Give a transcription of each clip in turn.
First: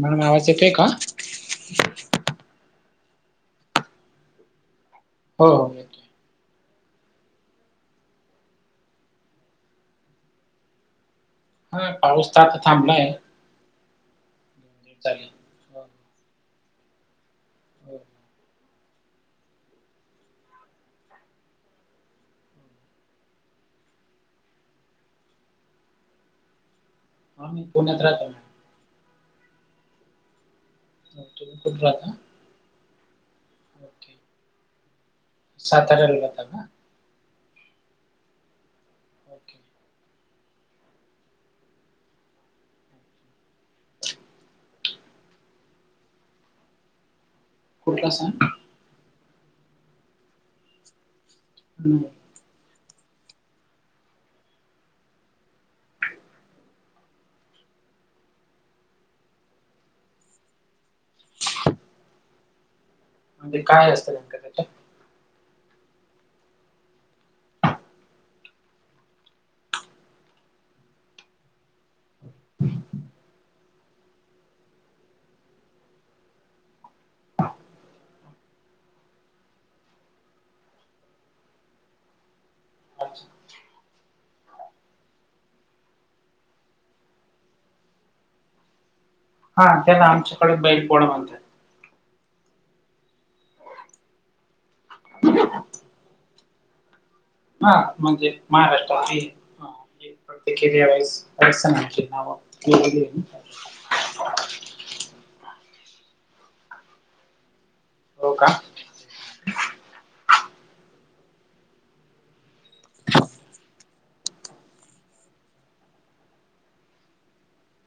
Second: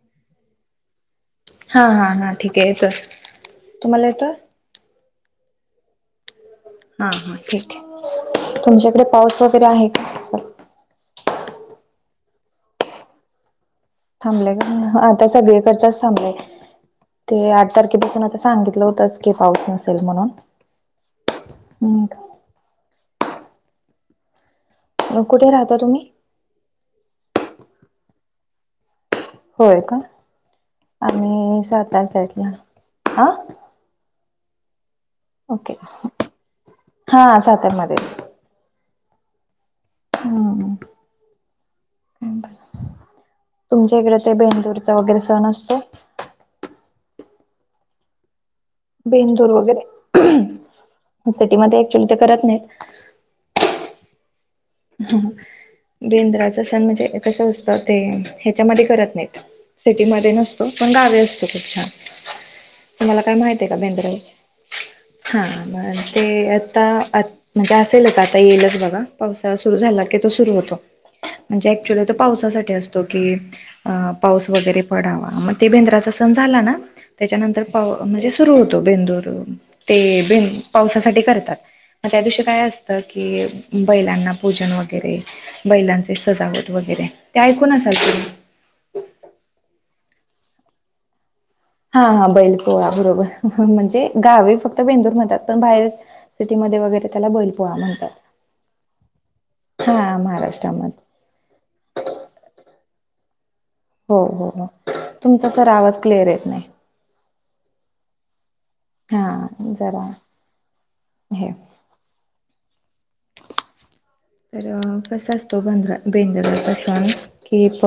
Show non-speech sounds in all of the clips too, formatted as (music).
म्हणून आवाज येतोय का? हा हा हा ठीकाय येत तुम्हाला येतं हो हो. हा हा ठीकये तुमच्याकड पाऊस वगैरे आहे का? हा पाऊस त आता थांबलाय. थांबलाय आता चालेल. हो सगळीकडचाच थांबलाय. ते आठ हो. तारखेपासून आता सांगितलं होतंच. ते पाऊस नसेल म्हणून हं मग कुठे राहता तुम्ही आम्ही पुण्यात राहतो ना होय का तुम्ही आम्ही कुठ सातार राहता? साईडला आ ओके. ओके साताऱ्याला राहता का? हा सातार मध्ये ओके. (unintelligible) तुमच्या इकडे ते बेंदूरचा वगैरे सण असतो. कोता सा. बेंदूर वगैरे सिटीमध्ये हम्म. क्च्युली ते करत नाहीत. ह बंद्राचा सण म्हणजे कसं असतं ते ह्याच्यामध्ये करत नाहीत. सिटीमध्ये नसतो पण गावी असतो खूप छान तुम्हाला काय माहित म्हणजे आहे का काय असतं भेंदराल. नेमकं त्याच्यात? हा ते आता म्हणजे असेलच आता येईलच बघा पाऊस झा तो सुर होत म्हणक्चुली त पावसासाठी असतो कि अ पाऊस वगैरे पडावा मग ते भेंद्राचा सण झाला ना त्याच्यानंतर प म्हणजे सुरू होतो बेंदूर ते बिनं पावसासाठी करतात मग त्या दिवशी काय असत अच्छा. की बैलांना भोजन वगैरे बैलांचे सजावट वगैरे ते ऐकून असाल तुम्ही हा त्याला आमच्याकड बैल पोळा म्हणत्यात. हा हा बैलपोळा बरोबर म्हणजे गावे फक्त बेंदूर म्हणतात पण बाहेरच सिटीमध्ये वगैरे त्याला हा बैलपोळा म्हणजे म्हणतात महाराष्ट्रात ते हा प्रत्येक (unintelligible) (unintelligible) हो हो हो तुमचा सर आवाज क्लिअर येत नाही. हो का. हा, जरा हे तर कस असतो बांधरा बेंदलपास कि प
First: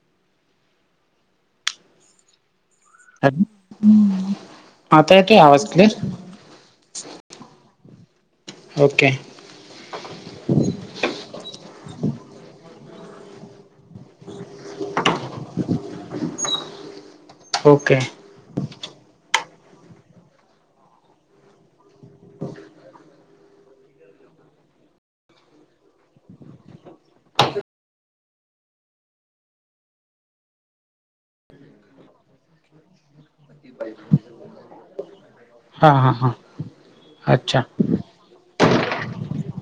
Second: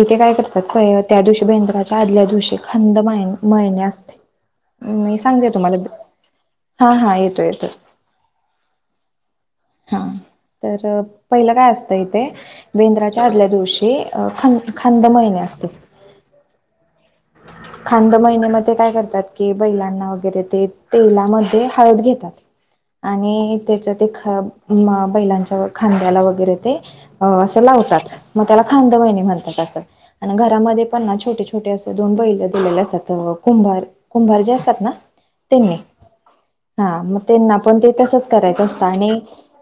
इथे काय करतात पय त्या दिवशी बेंद्राच्या आदल्या दिवशी खंद मा मळने असते आता मी येतोय सांगते आवाज तुम्हाला. क्लिअर? हा हा येतो येतोच. ओके. हा तर पहिलं काय असतं इथे. बेंद्राच्या आदल्या दिवशी अ खन खंदे महिने असते. ओके. खांद महिन्यामध्ये काय करतात? की बैलांना वगैरे ते तेलामध्ये हळद घेतात. आणि त्याच्या ते ख म बैलांच्या, खांद्याला वगैरे ते. अ असं लावतात, म त्याला खांद महिणी म्हणतात असं, आणि घरामध्ये पण ना छोटे, छोटे अस दोन बैल दिलेले असतात कुंभार, कुंभार जे असतात ना. त्यांनी हा हा हा. हा म त्यांना अच्छा. पण ते तसच करायचं असतं आणि.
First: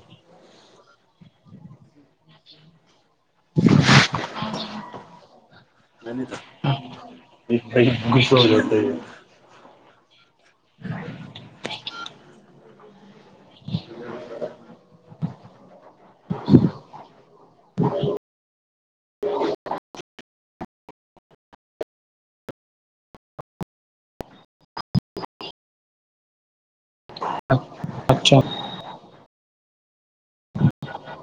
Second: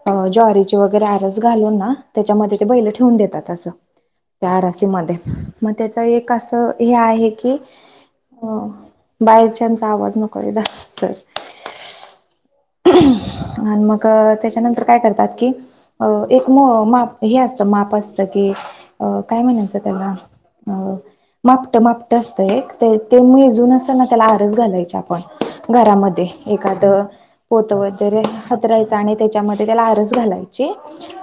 अ ज्वारीचे वगैरे आरस घालून ना, त्याच्यामध्ये ते बैल ठेवून देतात असं. त्या राशीमध्ये, म त्याच एक असं हे आहे. की (unintelligible) खुश हो अ जाते है बाहेरच्यांचा चा आवाज नको रे द सर. आणि म क त्याच्यानंतर काय करतात कि. अ एक म माप हे असतं माप असतं की अ काय म्हणायचं त्याला. अ. मापट, मापट, असतं एक ते ते मेजून अस ना त्याला आरस घालायची, आपण घरामध्ये. एखादं पोत वगैरे अच्छा हतरायचं, आणि त्याच्यामध्ये त्याला आरस घालायची.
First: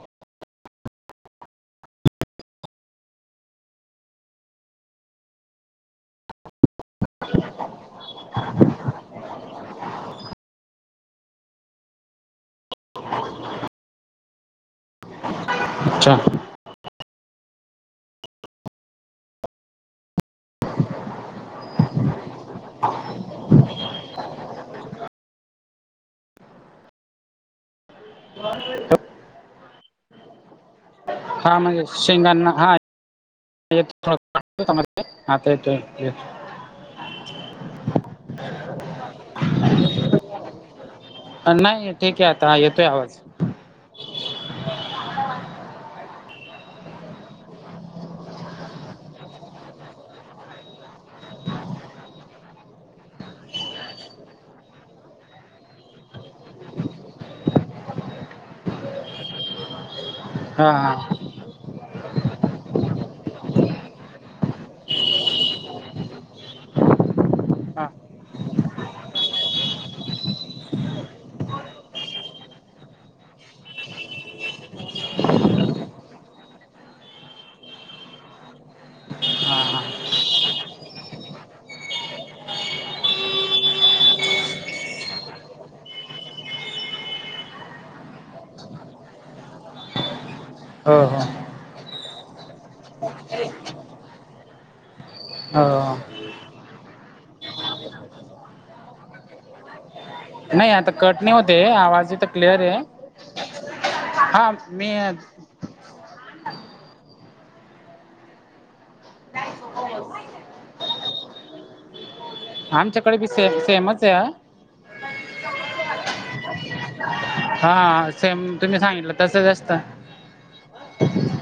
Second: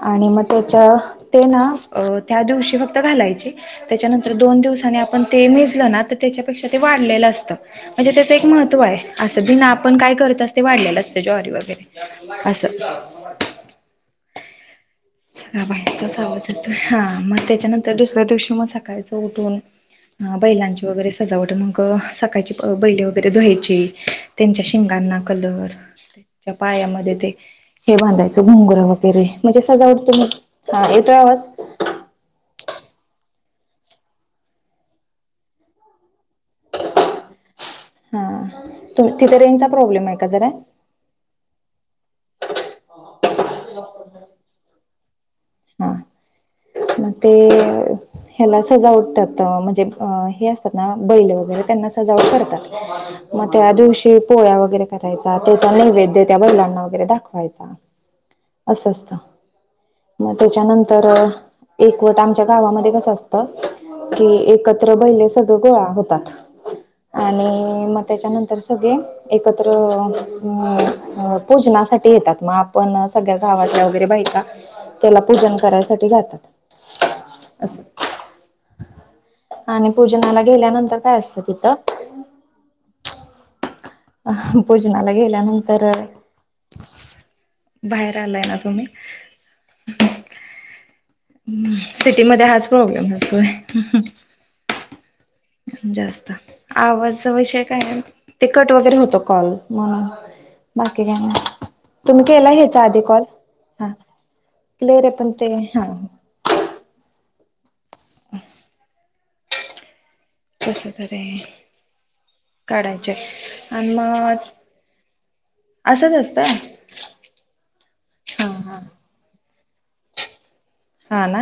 आणि मग त्याच्या ते ना अ त्या दिवशी फक्त घालायची. त्याच्यानंतर दोन दिवसांनी, आपण ते मिजलं ना त त्याच्यापेक्षा ते वाढलेलं असतं. म्हणजे त्याचं एक महत्त्व आहे, असं बिना आपण काय करताच ते वाढलेल असत. ते ज्वारी वगैरे अस. हा अच्छा बाहेरचाच आवाज येतोय, हा म त्याच्यानंतर दुसऱ्या दिवशी म सकाळच उठून. अ बैलांची वगैरे सजावट, मंग सकाळची बैले वगैरे धुवायची. त्यांच्या शिंगांना कलर. त्याच्या पायामध्ये ते हे बांधायचं घुंगरं वगैरे म्हणजे सजावटतो म. हा म्हणजे शिंगांना हा. (unintelligible) हात येतोय (inaudible) (inaudible) तु तिथे रेंजचा प्रॉब्लेम आहे का जरा. नाही ठीक हे आता येतोय आवाज. (unintelligible) डॉ हा म ते. ह्याला सजावटतात म्हणजे, हे असतात ना बैल वगैरे त्यांना सजावट करतात. म त्या दिवशी पोळ्या वगैरे करायचा, त्याचा नैवेद्य त्या बैलांना वगैरे दाखवायचा. अस असत म हा हा त्याच्यानंतर. एकवट आमच्या गावामध्ये कसं असतं. कि एकत्र बैले सगळ गोळा होतात, आणि हा म त्याच्यानंत तर सगळे एकत्र अ अ अ पूजनासाठी येतात, म आपण सगळ्या गावातल्या वगैरे बायका त्याला पूजन करायसाठी जातात. असं. हा, हा. आणि पूजनाला गेल्यानंतर काय असतं तिथं? हा पुजनाला गेल्यानंतर अ. बाहेर आलाय ना तुम्ही. हं हं! सिटीमध्ये हाच प्रॉब्लेम असतोय. हो जास्त आवाजचा विषय काय, ते कट वगैरे होतो कॉल म्हणून. नाही आता बाकी कट काय नाही होतय, आवाज तुम्ही इथं केला क्लिअर हे ह्याच्या हा मी. तेरीपण ते हा! (inaudible) कसं तर हे काडांचे आमच्याकडे बी सेम आणि सेमच मद. आहे असंच असतंय. हा सेम तुम्ही सांगितलं तसच असतं. हा ना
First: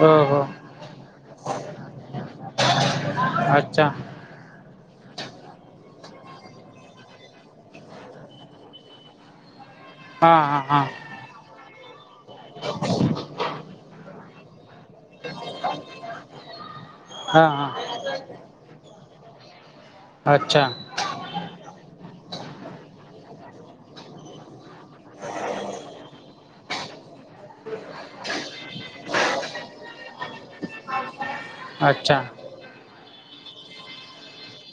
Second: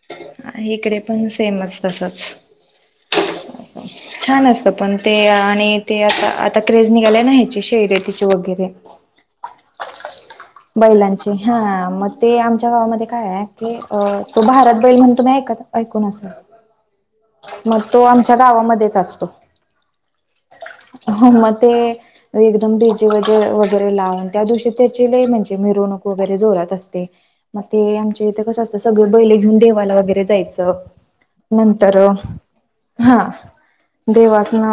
हो हो इकडे पण सेमच तस असतं. अच्छा. छान असत पण ते आणि ते आता आता क्रेज निघाले नाही ह्याची शैर्यतीची वगैरे. हा हा हा बैलांचे हा मग ते आमच्या गावामध्ये काय आहे. तो भारत बैल म्हण तुम्ही ऐक ऐकून असाल हा मग हा तो आमच्या गावामध्येच असतो अच्छा. हो म ते. एकदम डिजे व वगैरे लावून त्या दिवशी त्याची लय म्हणजे मिरवणूक वगैरे जोरत असते. मग ते आमचे इथे कसं असत सगळे बैले घेऊन देवाला वगैरे जायचं तर अच्छा हा देवासन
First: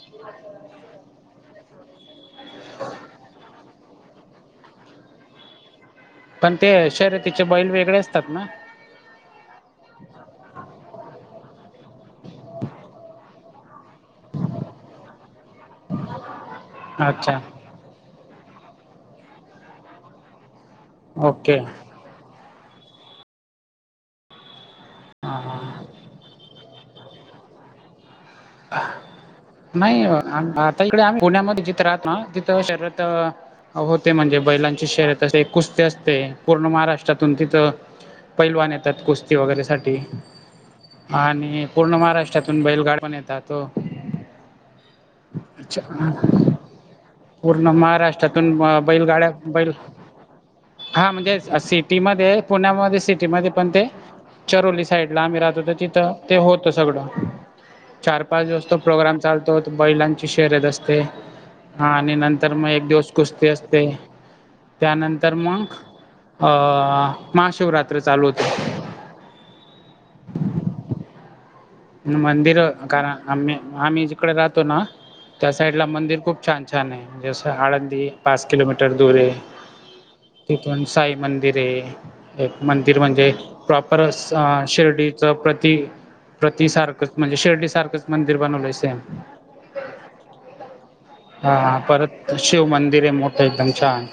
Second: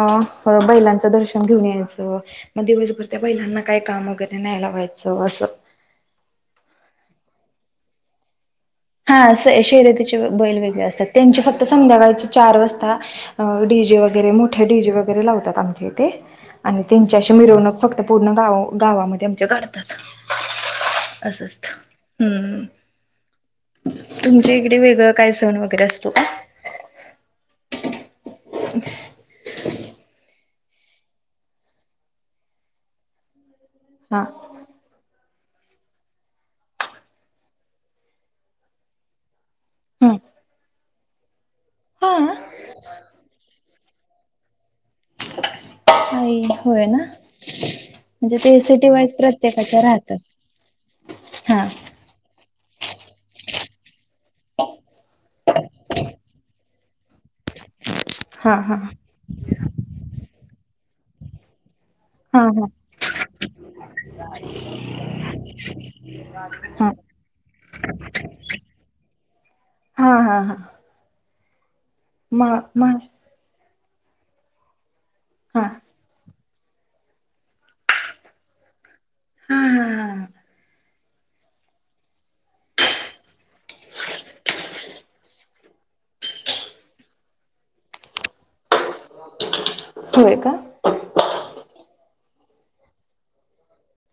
बैलांचं दर्शन घेऊन यायचं. मग दिवसभर त्या बैलांना काय काम वगैरे न्याय ला व्हायचं असं. पण ते शर्यतीचे बैल वेगळे असतात ना. हा स शर्यतीचे बैल वेगळे असतात त्यांचे फक्त संध्याकाळचे चार वाजता डीजे वगैरे मोठा डीजे वगैरे लावतात आमचे इथे आणि त्यांच्या अशी अच्छा मिरवणूक फक्त पूर्ण गाव गावामध्ये आमच्या काढतात. अस ओके असतं. हम. तुमच्या इकडे वेगळं काय सण हा. वगैरे असतो का. ह्म. नाही आता इकडे आम्ही पुण्यामध्ये जिथं राहतो ना तिथं शर्यतीत. अहो ते हा म्हणजे बैलांची शर्यत तसे कुस्ती असते पूर्ण महाराष्ट्रातून तिथं पैलवान येतात कुस्ती कुस्ती वगैरेसाठी हम्म आणि पूर्ण हा महाराष्ट्रातून बैलगाड पण येतात ओ. अ होय ना पूर्ण म्हणजे महाराष्ट्रातून ते सिटी वाईज बैलगाड्या बैल प्रत्येकाच्या राहतात हा म्हणजे हा सिटीमध्ये पुण्यामध्ये सिटीमध्ये पण ते चरोली साईड ला आम्ही राहतो तर तिथं ते होतं सगळं. चार पाच हा दिवस तो हा प्रोग्राम चालतो बैलांची शर्यत असते. हा आणि नंतर मग एक दिवस कुस्ती असते. का. त्यानंतर मग हा महाशिवरात्र चालू होते. हा हा हा. म मंदिर म कारण आम् आम्ही जिकडे राहतो ना त्या हा हा साईड ला मंदिर खूप छान छान आहेसं आळंदी पाच किलोमीटर दूर आहे हा हा तथण. साई मंदिर आहे एक मंदिर म्हणजे प्रॉपरस शिर्डीचं प्रति. प्रततीसारखंच म्हणजे शिर्डीसारखंच मंदिर बनवलंयच आहे सेम. ठीक आहे. होय का. हा परत शिव मंदिर आहे मोठं एकदम छान.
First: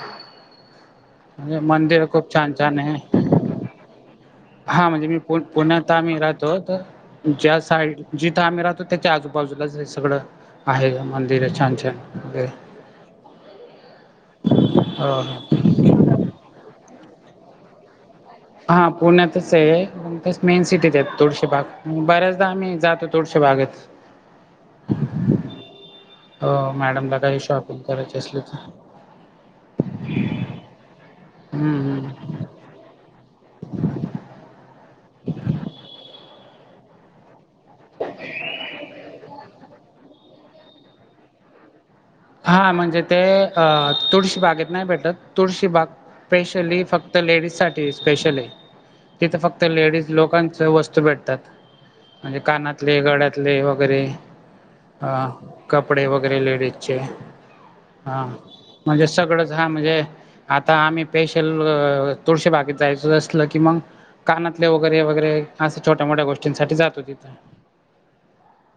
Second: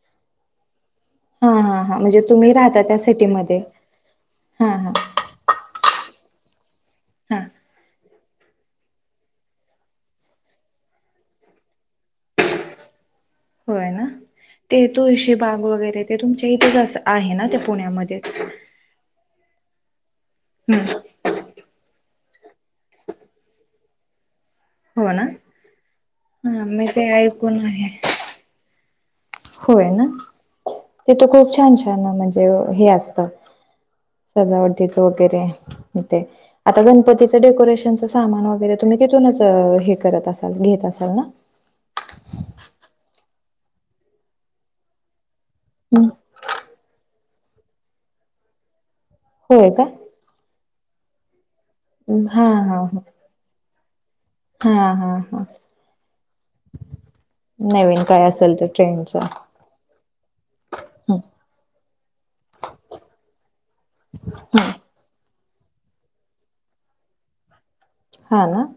हा म्हे हा हा मंदिर म्हणजे खूप तुम्ही छान छान राहता आहे त्या सिटीमध्ये हा म्हणजे मी. पु पुण्यात आमही राहतो तर हा ज्या साईड जिथं आम्ही राहतो त्याच्या आजूबाजूलाच आहे सगळं आहे मंदिर छान छान वगैरे होय ना ते हो तुळशी बाग वगैरे ते तुमच्या इथेच आहे ना ते पुण्यामध्येच हां पुण्यात तस आहे तस मेन सिटी ते हम्म आहेत. तुळशी भाग बऱ्याचदा आम्ही जातो तुळशीबागेत हो ना अ हा मी ते मॅडमला काही ऐकून शॉपीग आहे करायची असली तर होय ना तेथ खूप छान हम्म छान हम्म. म्हणजे हे असतं. सजावटीचा वैगरे होते आता गणपतीच. अता डेकोरेशनचं सामान वगैरे तुम्ही तिथूनच हे करत असाल घेत असाल ना. हा म्हणजे ते अ तुळशीबागेत नाही भेटत तुळशीबाग. हम्म स्पेशली फक्त लेडीज साठी स्पेशल आहे तिथं फक्त होय का लेडीज. लोकांच वस्तू भेटतात म्हणजे हा हा कानातले ह गड्यात. ले वगैरे हा अ हा हा कपडे वगैरे लेडीज चे नवीन काय हा असेल ते म्हणजे ट्रेनच सगळंच हा म्हणजे आता आम्ही स्पेशल तुळशी बागेत जायचं असल की मग. कानातले वगैरे वगैरे असे छोट्या मोठ्या गोष्टींसाठी जातो तिथं. हा ना.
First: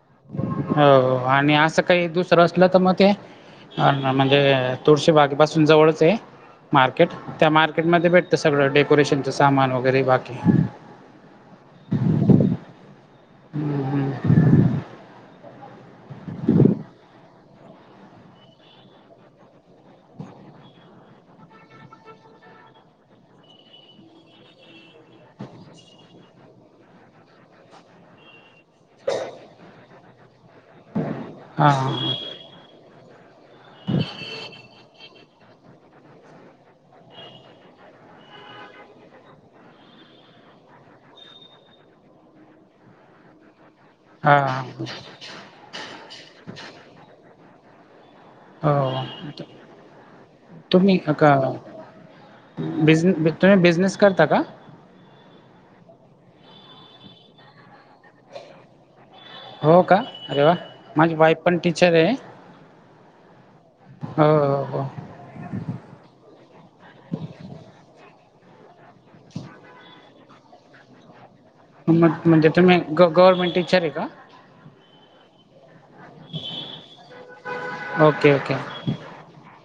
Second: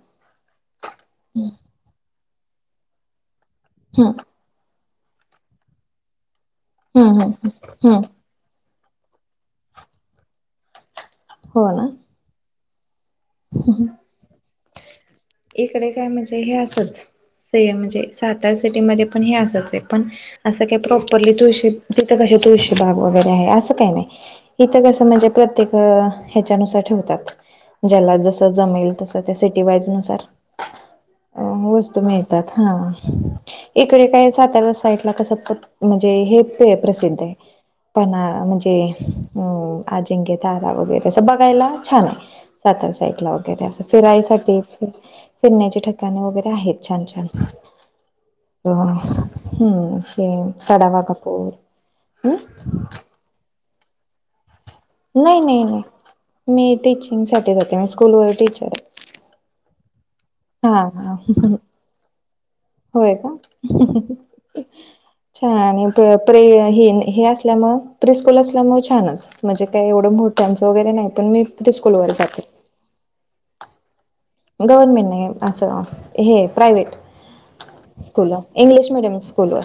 हाव आणि असं काही दुसरं असलं तर मग ते अ हम्म म्हणजे. तुळशी बागेपसून जवळच आहे मार्केट हम्म त्या हम्म मार्केट हम्म मध्ये भेटते ते सगळं डेकोरेशनचं सामान वगैरे बाकी. हो ना. हम्म हम् इकडे काय म्हणजे हे असच ते म्हणजे सातार सिटी मध्ये पण हे असच आहे पण. असं काय प्रॉपरली तुळशी तिथं कशी तुळशी बाग वगैरे आहे असं काही नाही. इथं कसं म्हणजे प्रत्येकी अ हयाच्यानुसार ठेवतात. ज्याला जसं जमेल तसं त्या सिटी वाईज नुसार. अ वस्तू हां मिळतात हा इकडे काय साता्या साईटला कस म्हणजे हे पेय प्रसिद्ध आहे. पण आ म्हणजे अ आजिंक्य तारा वगैरे असं बघायला छान आहे. साताऱ्या साईडला वगैरे असं फिराईसाठी. हां फिरण्याचे ठिकाणी वगैरे आहेत छान छान. होय हो हम्म हे सडावा कपूर हम. बिझने तुम्ही बिझनेस करता का. नाही नाही नाही मी टीचिंगसाठी जाते मी स्कूलवर टीचर आहे. हो का अरे वा हा माझी हा वाईफ पण टीचर आहे. होय का हो (unintelligible) हो हो छान आणि प्रे हे असल्यामुळे प्रीस्कूल असल्यामुळे छानच. म्हणजे काय एवढं भुताच वगैरे नाही पण मी. प्रिस्कूलवर मग जाते. म्हणजे तुम्ही ग गव्हर्नमेंट टीचर आहे का. गव्हर्नमेंट नाही असं. हे प्रायव्हेट ओके ओके स्कूलवर इंग्लिश मिडियम स्कूलवर.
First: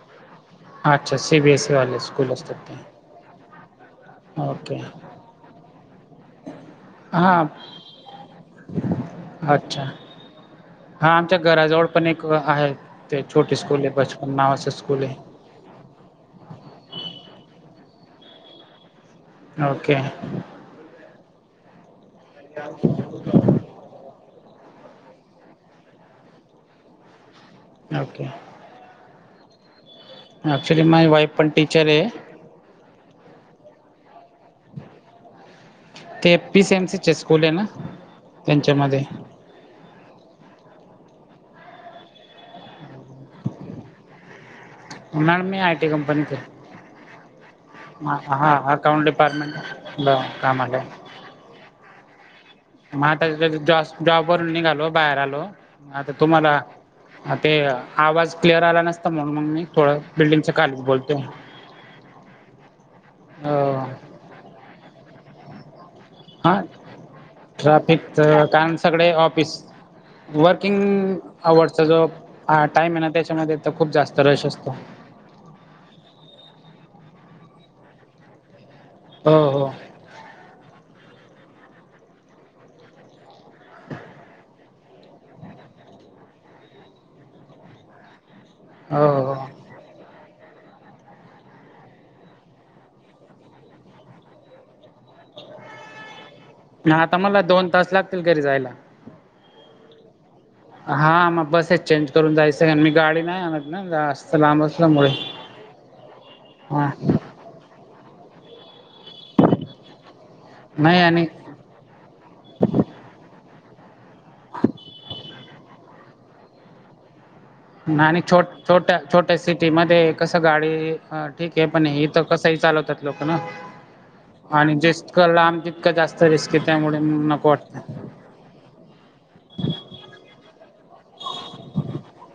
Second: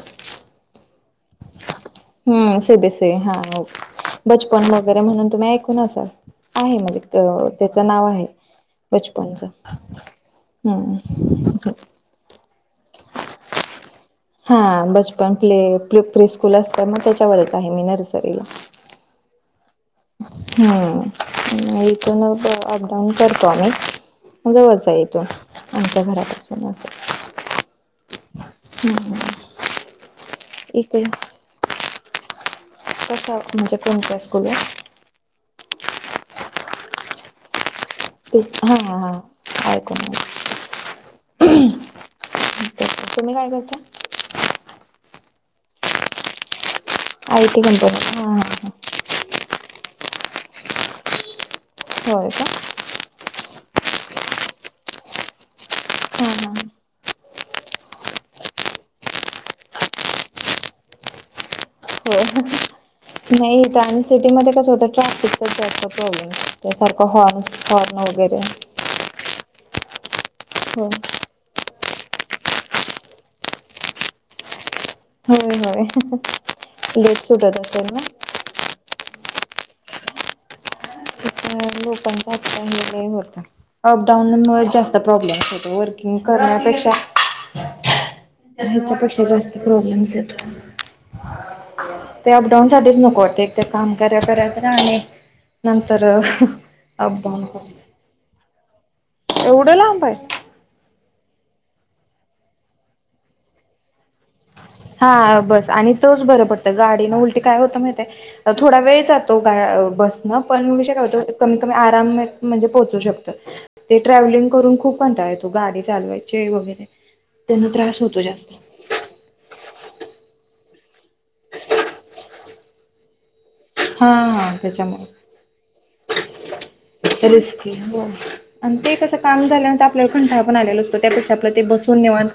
अच्छा सी बी एसी वाले स्कूल. हम्म असतात ते सीबीएससी हा बचपन ओके वगैरे म्हणून तुम्ही ऐकून असाल आहे मजे हां तेव्हा त्याच नाव आहे बचपनच. हम्म हा आमच्या घराजवळ पण एक आहे ते छोटे स्कूल बचप हा बचपन प्ले प्री स्कूल असतं मग त्याच्यावरच आहे मी नर्सरीला. ओके. (unintelligible) अपडाऊन कर स्ॉमी जवच आहे इथून आमच्या घरापासून. ओके. हम्म हम. ॲक्च्युली माझी वाईफ पण टीचर आहे. कशा म्हणजे कोणत्या स्कूलवर. ते पी सीएम सीचे स्कूल हैना. ते हा हा. ऐक म (unintelligible) तुम्ही काय करता मॅडम मी I T company I T हाय कंपनी हा हां हां हा. हां अकाउंट डिपार्टमेंटला कामालाय होय का? म आता जॉस जॉबवरून निघालो बाहेर आलो, आता हां तुम्हाला हां आ ते आवाज क्लिअर आला नसता म्हणून म मी थोडं बिल्डिंगच खालीच बोलतो. व्हय नाइ त्या सिटीमध्ये कसं होतं ट्रॅफिकच जास्त होत हा तेसारखं हॉर्नस हॉर्न ट्राफिकच वगरे कारण सगळे ऑफिस हो वर्किंग आवडचा जॉब टाइम हाय ना तेच्यामध्ये तर खूप जास्त रश असतो. होय होय लेट सुटत असेल ना. हो हो‌. तिथं लोकांचा हक्ता (unintelligible) अपडाऊन मुळ जास्त प्रॉब्लेम्स होतो वर्किंग करण्यापेक्षा हेच्यापेक्षा हो जास्त हो प्रॉब्लेम्स येतो. ते अपडाऊन साठीच नको वाटतंय एक ते काम करा करा करा आणि नंतर ना आता मला अपडाऊन दोन करायचं. तास लागतील घरी जायला. एवढं लांबय हा म बसेच चेंज करून जायचं मी गाडी नाइ आणत ना आसं (inaudible) हा बस आणि तोच बर पडत हा गाडीनं उल काय होत माहित्याय थोडा वेळ जातो का बस म पण विषय नाही काय आणि होतो कमी कमी आराम म्हणजे पोहोचू शकतो ते ट्रॅव्हलिंग करून खूप कंटाळा येतो गाडी चालवायची वगरे आणि छोट छोट्या छोट्या सिटीमध्ये कसं गाडी ठीकेय पण इथ कसं हि चालवत्यात लोक ना हा हा आणि जिसक त्याच्यामुळे लांब तितकं जास्त रिस्क त्यामुळे नको रिस्की वाटतं. हो आणि ते कसं काम झाल्यानंतर आपल्याला खंटाळा पण आलेला असतो त्यापेक्षा आपलं ते बसून निवांत